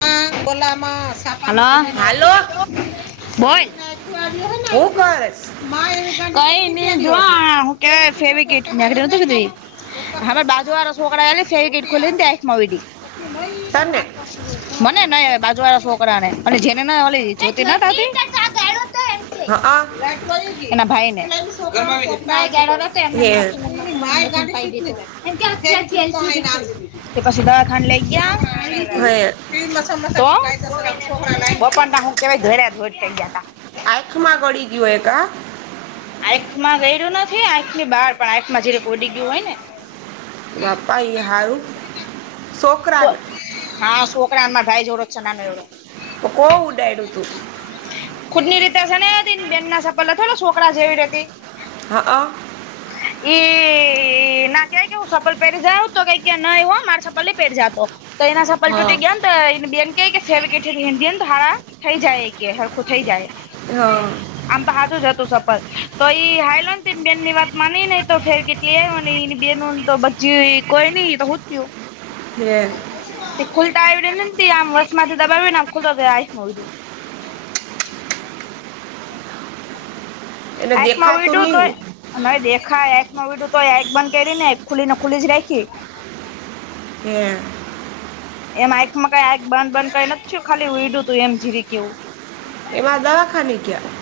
હાલો, hello બોલ. હુ કરેસ? કઇ પર જો હું કે ફેવીકેક ક. અમાર બાજુ શોકરાએ ફેવિકિક ખોલ આંખમા ઉડી. તને મને નય બાજુ વાળા શોકને જેનેલી જોતી. હઅ. એના ભાઈ ને [inaudible] હે [inaudible] [unintelligible] તે પછી દવાખાને લઈ ગયા. [inaudible] [unintelligible] [inaudible] [unintelligible] આખમાં ગડી ગયો એ કા. આંખમાં ગયેલું નથી. આંખની બહાર પણ આંખમાં જરિક ઉડી ગયું હોય ને. બાપા ઇ હારું,. તો છોકરાને હા છોકરામા ભાઈ જોવડો છે નાનો એવો. તો કો ઉડાડું તું. ખુદની રીતેને બેનના સપલ થોડા છોકરા જેવી રતી. હા. એ ના ક્યાં કે સપલ પહેરી જ આવ તો કઈ ક ના હો મારે સપલ પેટ જાતો કઈ ના સ પલ હા ટૂટેટી જ્ઞાન. બેને ક ફેવ છે. હિન્દી ધારા થઈ જાય કે હળખું થઈ જાય. હ આમ તો હજુ જ હતું સફર તો એઈ હાઈલોન બેન ની વાત માની નહ તો ફેરી કે મ એની બે ન તો બચી કોઈ નઈ તો હુંયું. [inaudible] તે ખુલતા આવીને આમ વસ માંથી દબાવી ને આમ ખુલતોફધું. એને એસમાં દેખાતું વડું તો. નહીં દેખા એક ન વિીડું તો એક બંધ કરી ને એક ખુલી ને ખુલી જ રાખી. [inaudible] [unintelligible] એમ આંખમાં કઈ આ બંધ બંધ કઈ નથી. ખાલી ઉડું તું એમ જીરીક એવું. એમાં દવાખાને ગયા?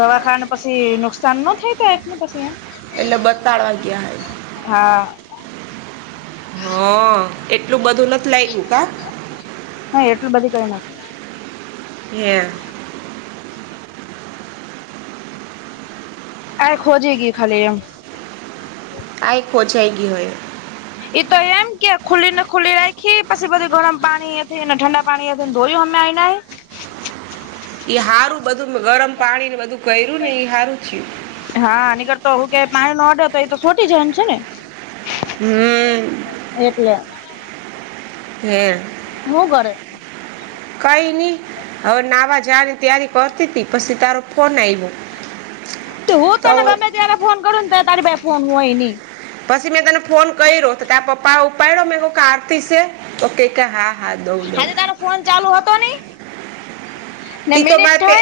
દવાખાને પછી નુકસાન ન થાય તને પછી. એટલે બતાડવા ગ્યાં. હા. હ એટલું બધું નથી લાગ્યું કા. ન એટલું બધી કરીના. એ. આ ખોજેગી ખાલી એમ. આ એક હો જાયગ હોય. એ તો એમ કે ખુલ્લી ને ખુલ્લી રાખી. પછી બધું ગરમ પાણી થઈને ઠંડા પાણીને ધોય્યું અમે આવીને. સારું બધું ગરમ પાણી ને બધું કર્યું ને હારું થયું. હા નીકળતો હું કે પાણી નો ઓર્ડર તો એ તો સોટી જમ છે ને. હમ. એટલે. હે. મું ઘર. કઈ નહી. હવે નાવા જની તારી કરતી હતી પછી તારો ફોન આવ્યો. હું ત તો ને ગમે ત્યારે ફોન કરું ને ત તારી ભાઈ ફોન હોય ન. પછી મેં તને ફોન કર્યો તારા પપ્પા ઉપડ્યો મે કોકતીસે તો હા. હા દઉં દઉં હજ તારો ફોન ચાલુ હતો નહી. ત તોરે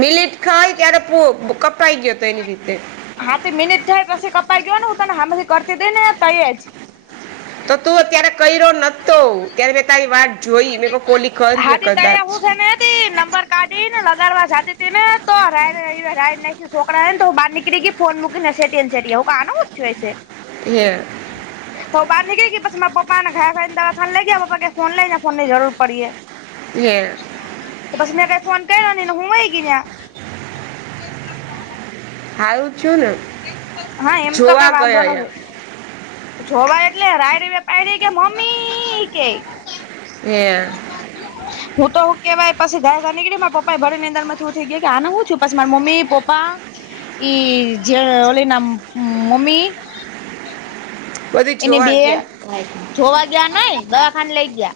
મિલિટ. ખાય ત્યારે પુ કપરાાઈ ગયો હતો એની રીતે. હા મિનિટ થાય પછી કપાઈ ગયો ને. હું તને હામાંથી કરતી દઈ ને ત જ. તો તું અત્યારે કર્યો નતો. ત્યારે મે તારી વાત જોઈ મે કોલી હા કરીય તે તૈયા કદાચ. હું છે ને નંબર કાઢી ને લગાડવા જતી ત ને તોડડ ના શોકડાને તો બાર. કેટ ફો મુકિંગ એ હું કણનો છ છે. હ. તો બાર નનીળ ગ બસ મારા પપાને ઘા દવાખાન લઈ ગયા. પપા કે ફોન લ ફોનની જરૂર પડીએ. હે તો બસ મે કઈ ફોન કર્યોની ને હું ગીને હારું થયું ને હા એમ તો કઈ જોવા વાંધો ગયો એમ. નથી જોવા એટલે રાયડી પાયડી કે મમ્મી કે એ. હું તોું કેવાય પછ ધર નીકળી મારા પપા ભળ ની અંદર નથી ઉઠઈ ગયો કે આ હું છું માર મમ્મી પપ્પા જે ઓલી નામ મમ્મી બધું એની જોવા બેન ગયા જોવા ગયા નય દવાખાાન લઈ ગયા.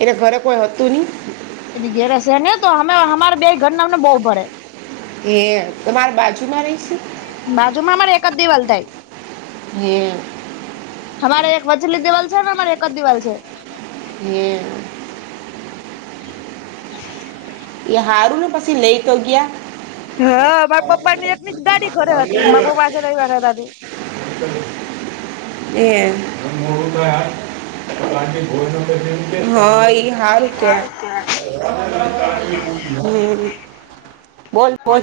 એટલે ઘરે કોઈ હતું નહી? એની ઘેર છે ને તો અમે અમારે બે ઘર ને અમને બહુ પડે. એ તમારા બાજુમાં રહીશ? બાજુમાં અમારે એક જ દીવાલ થાઈ. હ. અમારે એક વછલી દિવાલ છે ને અમારે એક જ દિવાલ છે. હમ. [unintelligible] એ હારુંનું પછી લઈ તો ગયા. હ. મારા પપ્પા ની એકની જ ગાડી ઘરે હતી. મારા પપ્પા આજે રવિવાર હતા તે. [unintelligible] એ હઈ હારુ કહેવાય. હમ બોલ બોલ.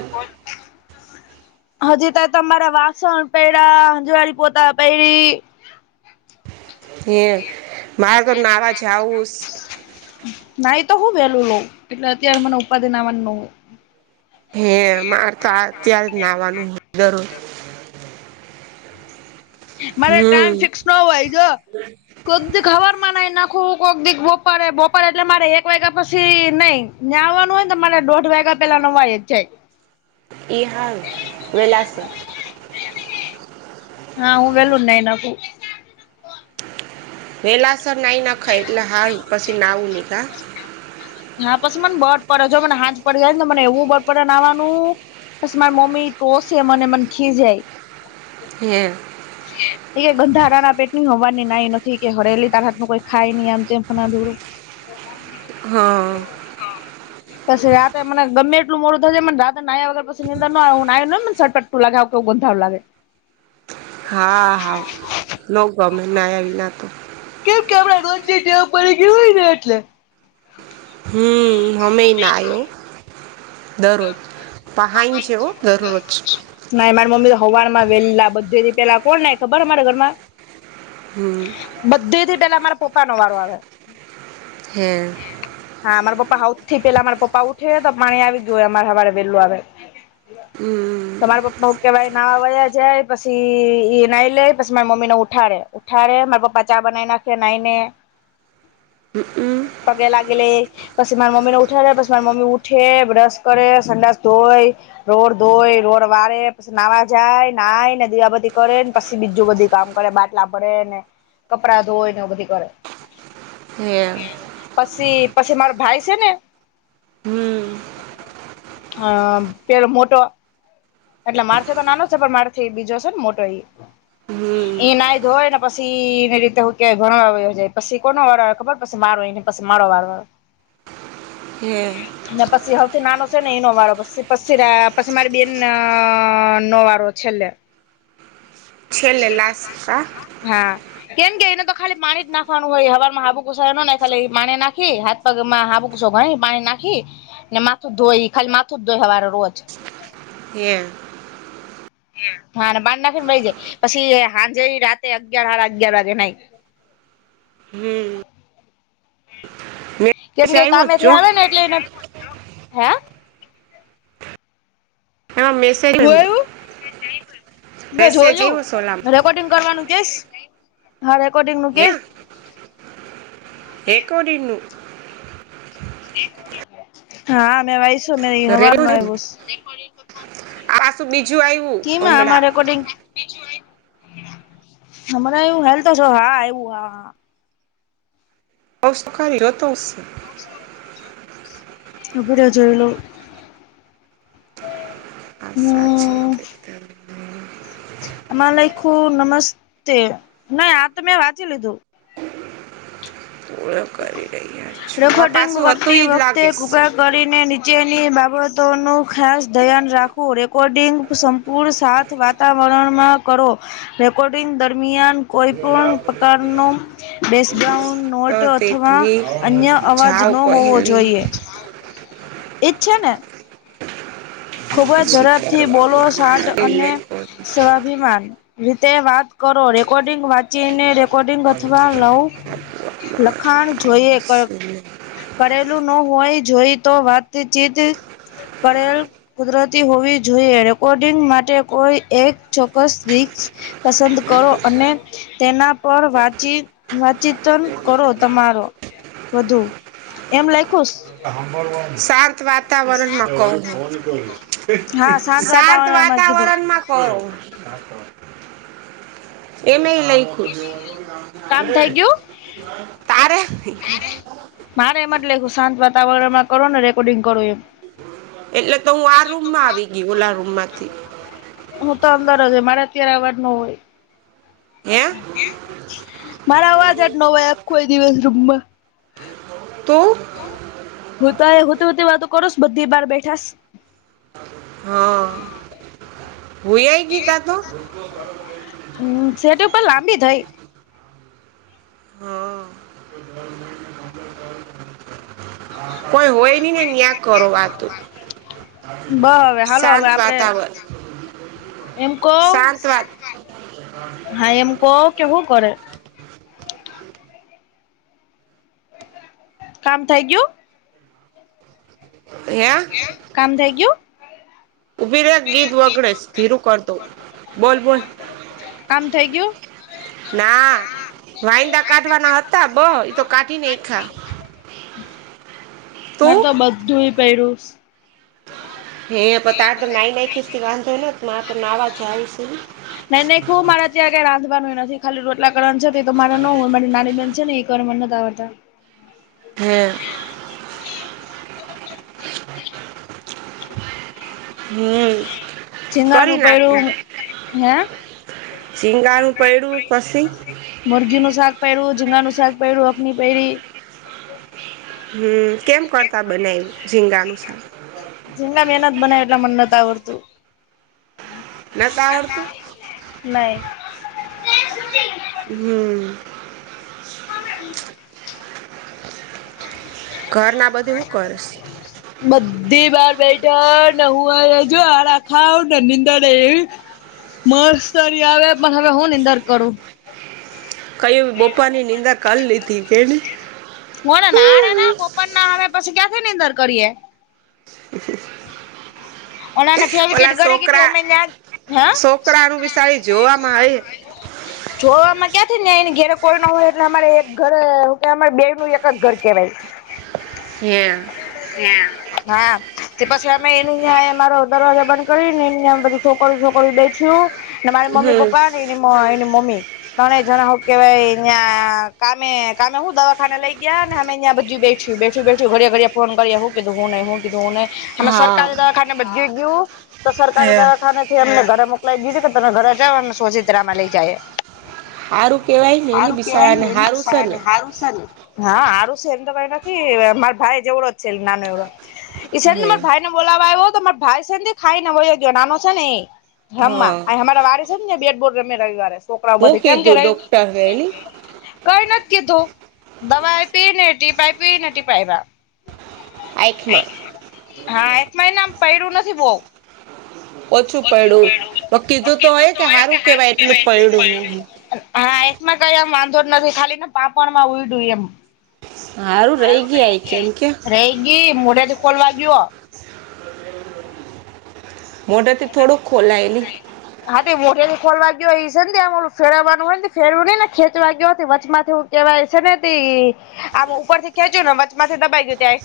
હજી તો તમારા વાસણ પે હંજવાળ પોતા પે હ મારે તો નારા જાઉું. નાઈ તો હું વેલું લઉં એટલે અત્યારે મને ઉપાધિનવાનું ન હોય. હે મારે તો આ ત્યારે જ નાવાનું હ જરૂર મારે ટાઈમ હમ ફિક્સ ન હોય જો. કોઈક દી ખબર માં નાઈ નાખવું કોઈક દી બપડે બપડ એટલે મારે એક વાગ્યા પછી નઈ. ન્યાવાનું હોયને મારે દોઢ વાગ્યા પેલા નવાય જ જાય. એ હા વેલાસ હા, હું વહેલું જ જ નાય નાખું. વેલા સરર નાહી નાખાય એટલે હારુ. પછી નાવું નીખા. હા પછી મને બફ પડ. જો મને હાંજ પડી જાય ને મને એવું બફ પડે નાવાનું. પછી માર મોમી ટોસે, મને મન ખીજાય. હે. [unintelligible] એ ગંધારાના પેટ ની હવારની નાઈ નથી. કે હરેલી તારા હાથનું કોઈ ખાય ની. ને એમ તેમ ઢરું. હા. પછી રાતે મને ગમે એટલું મોડું થઈ જાય. મને રાતે નાયા વગર પછી મને નીંદર ન આવે. હું નાય લઉ ને ઝટપટ. તો લાગે આવુ કે ગંધારુ લાગે. હા.. હા. ન ગમે નાયા વિના તો. કેમ કે આપણે રોજની ટેવ પડી ગયી હોય ને, એટલે. હમ હમે ઈ નાયો. દરરોજ. પહાઈ જેવો દરરોજ. ના. મારી મમ્મી તો હવારમાં વેલ્લા બધે રીતે લાકોને, ખબર અમારા ઘરમાં. હમ. બધે થી પેલા મારા પપ્પાનો વારો આવે. હે! હા. મારા પપ્પા હઉથી પેલા મારા પપ્પા ઉઠે તો પાણી આવી જ તોયે અમારે હવારે વેલું આવે. હમ.. તમારા પપ્પા હું કેવાય નાવાયે જાય પછી, ઈ નાઈ લે પછી મારી મમ્મીને ઉઠાડે. ઉઠાડે. મારા પપ્પા ચાઈ બનાવી નાખે નાઈને. [inaudible] હમ. ઉમ... પગે લાગીએ. પછી મારા મમ્મી ને ઉઠાડે. પછી મારી મમ્મી ઉઠે, બ્રશ કરે, સંડાસ ધોય, રોડ ધોય, રોડ વારે, નાવા જાય, નાય, ને દીવાબત્તી કરે, ને પછી બીજું બધું કામ કરે. બાટલા ભરેે ને, કપડા ધોય ને એવું બધું કરે. [unintelligible] પછી. પછી મારો ભાઈ છે ને, હમ અ, પેલો મોટો. એટલે મારથી તો નાનો છે. પણ મારથી બીજો છે ને, મોટો ઈ. હમ. એઈ ના ધોય ને પસી, એની રીતે હું કેય, ભણવા બેસી જાય. પછી કોનો વાર ખબર! પછી મારો ઈના. પછી મારે વળવાનું. હમ. ને પછી, હવથી નાનો છે ને, એનો વાળો પછી. પછી પછી મારી બેન ના. નો વારો છેલ્લે. છેલ્લે લાસ્ટ હા હા. કેમ કે, ઈને તો ખાલી પાણી જ નાખવાનું હોય. હવારમાં હાબુ ઘસવાનો ને ખાલી ઈ પાણી નાખી, હાથ પગમાં હાબુ ઘસી, પાણી નાખી, ને માથું જ ધોઈ. ઈ ખાલી માથું જ ધોઈ હવારે રોજ. હમ. હા. બાર નાખી ને વહી જાય. પછી હાનજે ઈ રાતે અગિયાર હાડા અગિયાર વાગે નાઈ. હમ. કેમ મેસેજ કે, આવ્યો જ કામે થી જો આવે ને એટલે એને. હે! એમાં મેસ. હું એયુ. મેં મેસેજ જોયું, આવ્યો સોલામ રેકોર્ડિંગ કરવાનું કેશ હા, રેકોર્ડિંગ નું હે, કે રેકોર્ડિંગ. હા, મે વાંચ્યું આ સવારનું આવ્યું છે. આ શું બીજું આવ્યું? ઈમા, આમા રેકોર્ડિંગ. હરે, એવું હેલ તો છે. હા, એવું હા હ. નસ્કાર હો તો છે. આપડે જોયેલું. હા, સાચી વાત છે. એમા લખ્યું નમસ્તે નહીં, આ તો મેં વાંચી લીધું. પૂરા કરી રહ્યા છો, આ રેકોર્ડિંગ પાછું હતું કરતી ઈજ વખતે લાગીશ. કૃપા કરીને, નીચેની બાબતોનું ખાસ ધ્યાન રાખવું. રેકોર્ડિંગ પૂર શાંત વાતાવરણમાં કરો. રેકોર્ડિંગ દરમિયાન કોઈ પણ પ્રકારનો બેસગ્રાઉન્ડ. નોટ હ, તે. અથવા અન્ય અવાજ ન હોવો જોઈએ, એજ છે ને? ખુબ જ પછી ઝડપ થી બોલો, સાટ કરવામાં અને સ્વાભિમાન રીતે વાત કરો. રેકોર્ડિંગ વાત ચીને રેકોર્ડિંગ અથવા નવ લખાણ જોઈએ. આવે પેલું ન હોય જોઈ તો, વાતચીત પડેલ. કુદરતી હોવી જોઈએ, રેકોર્ડિંગ માટે કોઈ એક ચોક્કસ રિકસ. પસંદ કરો અને તેના પર વાચી વાચીતન કરો તમારો. વધુ એમ લખ્યું. અ. શાંત વાત. રણ માં હા શાંત વાતાવરણમાં કીધું વતાવરણ માં. ફરવડ. એ મે લઈખું છ કામ થઈ ગયું તારે. મારે એમટલે હું શાંત વાતાવરણમાં કરો ને રેકોર્ડિંગ કરો એમ. એટલે તો હું આ રૂમમાં આવી ગય, ઓલ રૂમમાંથી. હું તો અંદર જ. મારે અત્યારે અવાજ ન હોય. કેમ? મારા અવાજ જ ન હોય, આખો દિવસ રૂમમાં. તો હું તો, એ હું તો વાતો કરોસો, બધી બાર બેઠા છે. હા, હોય ગીત તો. હમ, સેટ ઉપર લાંબી થઈ. હા. કોઈ હોય નહી ને ન્યાગ કરો વાતો. બ હવે હાલો હવે શાંત આપડે વાતાવરણ એમ કવ. શાંત વાત હા એમ કહો કેવું કરે. કામ થઈ ગયુ? હે? કામ થઈ ગયુ? ઊભી રે પી ગીત વગડે છે. વગરે. ધીરું કરતો બોલ બોલ કામ થઇ ગયું? ના વાયંદા કાઢવાના હતા બહ એતો કાઢીને ખા. હ. મારે તો બધું પર્યું. હે પ તાર નાઈ નાખીસ થી વાંધો ને તો નાવા જાવશું. નઈ નઈ ખું મારે ત્યા્યારે કંઈ રાંધવાનું હોય નથી. ખાલી રોટલાકણ છે તો મારે ન હોય મારી નાની બેહેન છે ને કર ક આ. હમ. હમ. કરી ઝીંગાનું નાખી પૈડું હે ઝીંગાનું પડ્યું પછી મોર્ગી નું શાક પહેર્યું. ઝીંગા નનું શાક પહેર્યું. અખની પહેરી હમ કેમ કરતા બને એ ઝીંગાનું મડા મહેનત બના એટલા મને ન આવડતું. નતા આવડતું નહી. હમ. ઘર ના બધે હું કરીશ. બધી વાર બેઠા ને હુંજ આખાને નિનીંદા રે એવી. મસ્તરી આવે પણ હવે હો નીંદર કરું. કય બપર ની નિંદા ક લીધી કેને. હ આ ના બપન ના અમે પછી ક્યાંથી ની અંદર કરીએે. ઓનાને ફેર ઓલા વિકેટ છોકરા ગડીધ્યા હ. છોકરાનું બી સારી જોવામાં આવે જોવામાંમાં ક્યાંથી ને એને ઘેરે કોઈના હોય એટલે અમારે એક ઘર કે અમારે બે નું એક જ ઘર કેવાય. હમ. હા તે પછી અમે એનું જ. મારો દરજા બંધ કરીધ છોકું છોક દે ને મારી મમ્મી હમ પપ્પા એ મા એની મમ્મી. તને જણાવ કે ભાઈ અહં કામે કામે હું દવાખાના લઈ ગયા. ને અમે અહં બધી બેઠ બેઠી બેઠી ઘિયા ઘડી ફોન કરીયા હોધુંને હો કધું ને હમે હા સરકારી દવાખાને બધું ગયું તો હે સરકારી દવાખાને. એમને ઘરે મોકલાવી દીધું કે તમે ઘરે જાવ અને શોષિત્રમાં લઈ જાય. હારું કેવાય ને એલી હારું કેવાય બિસારા ને નેલી હારું છે વિશાળને ને સારું છે ને. હા આરું છેને તો ક નથી માર ભાઈ જેવડો છે નાનો એવડો હે ર ભાઈ ને બોલાવા આવ્યો હો ભાઈ સ ખાઈને હોય ગયો નાનો છે ને ર હા અમારા વારે છે ને બેટબોલ રમે રવિવારે છોકરાઓ હું બધી કેમ કે ર કીધું ડોક્ટર એલી કઈ નથીકીધું દવા પી ને ટીપાઈ પી ટી પાઈ. આમાં. હા એક મહિના પ્યું નથી બહવ. ઓછું પડ્યું કીધું તો હોય કે સારું કેવાયું પડ્યું. હા એમાં કઈ આમ વાંધો જ નથી ખાલી ને પાપણમાં ઉઈડું એમ. હારું રહી ગયા કેમ કે રૈગી મુડથી કોલવાગ્યો મોઢરથી થોડુંક ખોલાયેલી હા તે ખોલ વાગ્યો છે આમું ફેરવાનું હોય ફેરવ નઈ ને ખેચ વાગ્યો હો વચમાંથીું. કેવાય છે ને આ ઉપર થી ખેંચ્યું ને વચમાંથી દબાઈ ગયું ત્યાં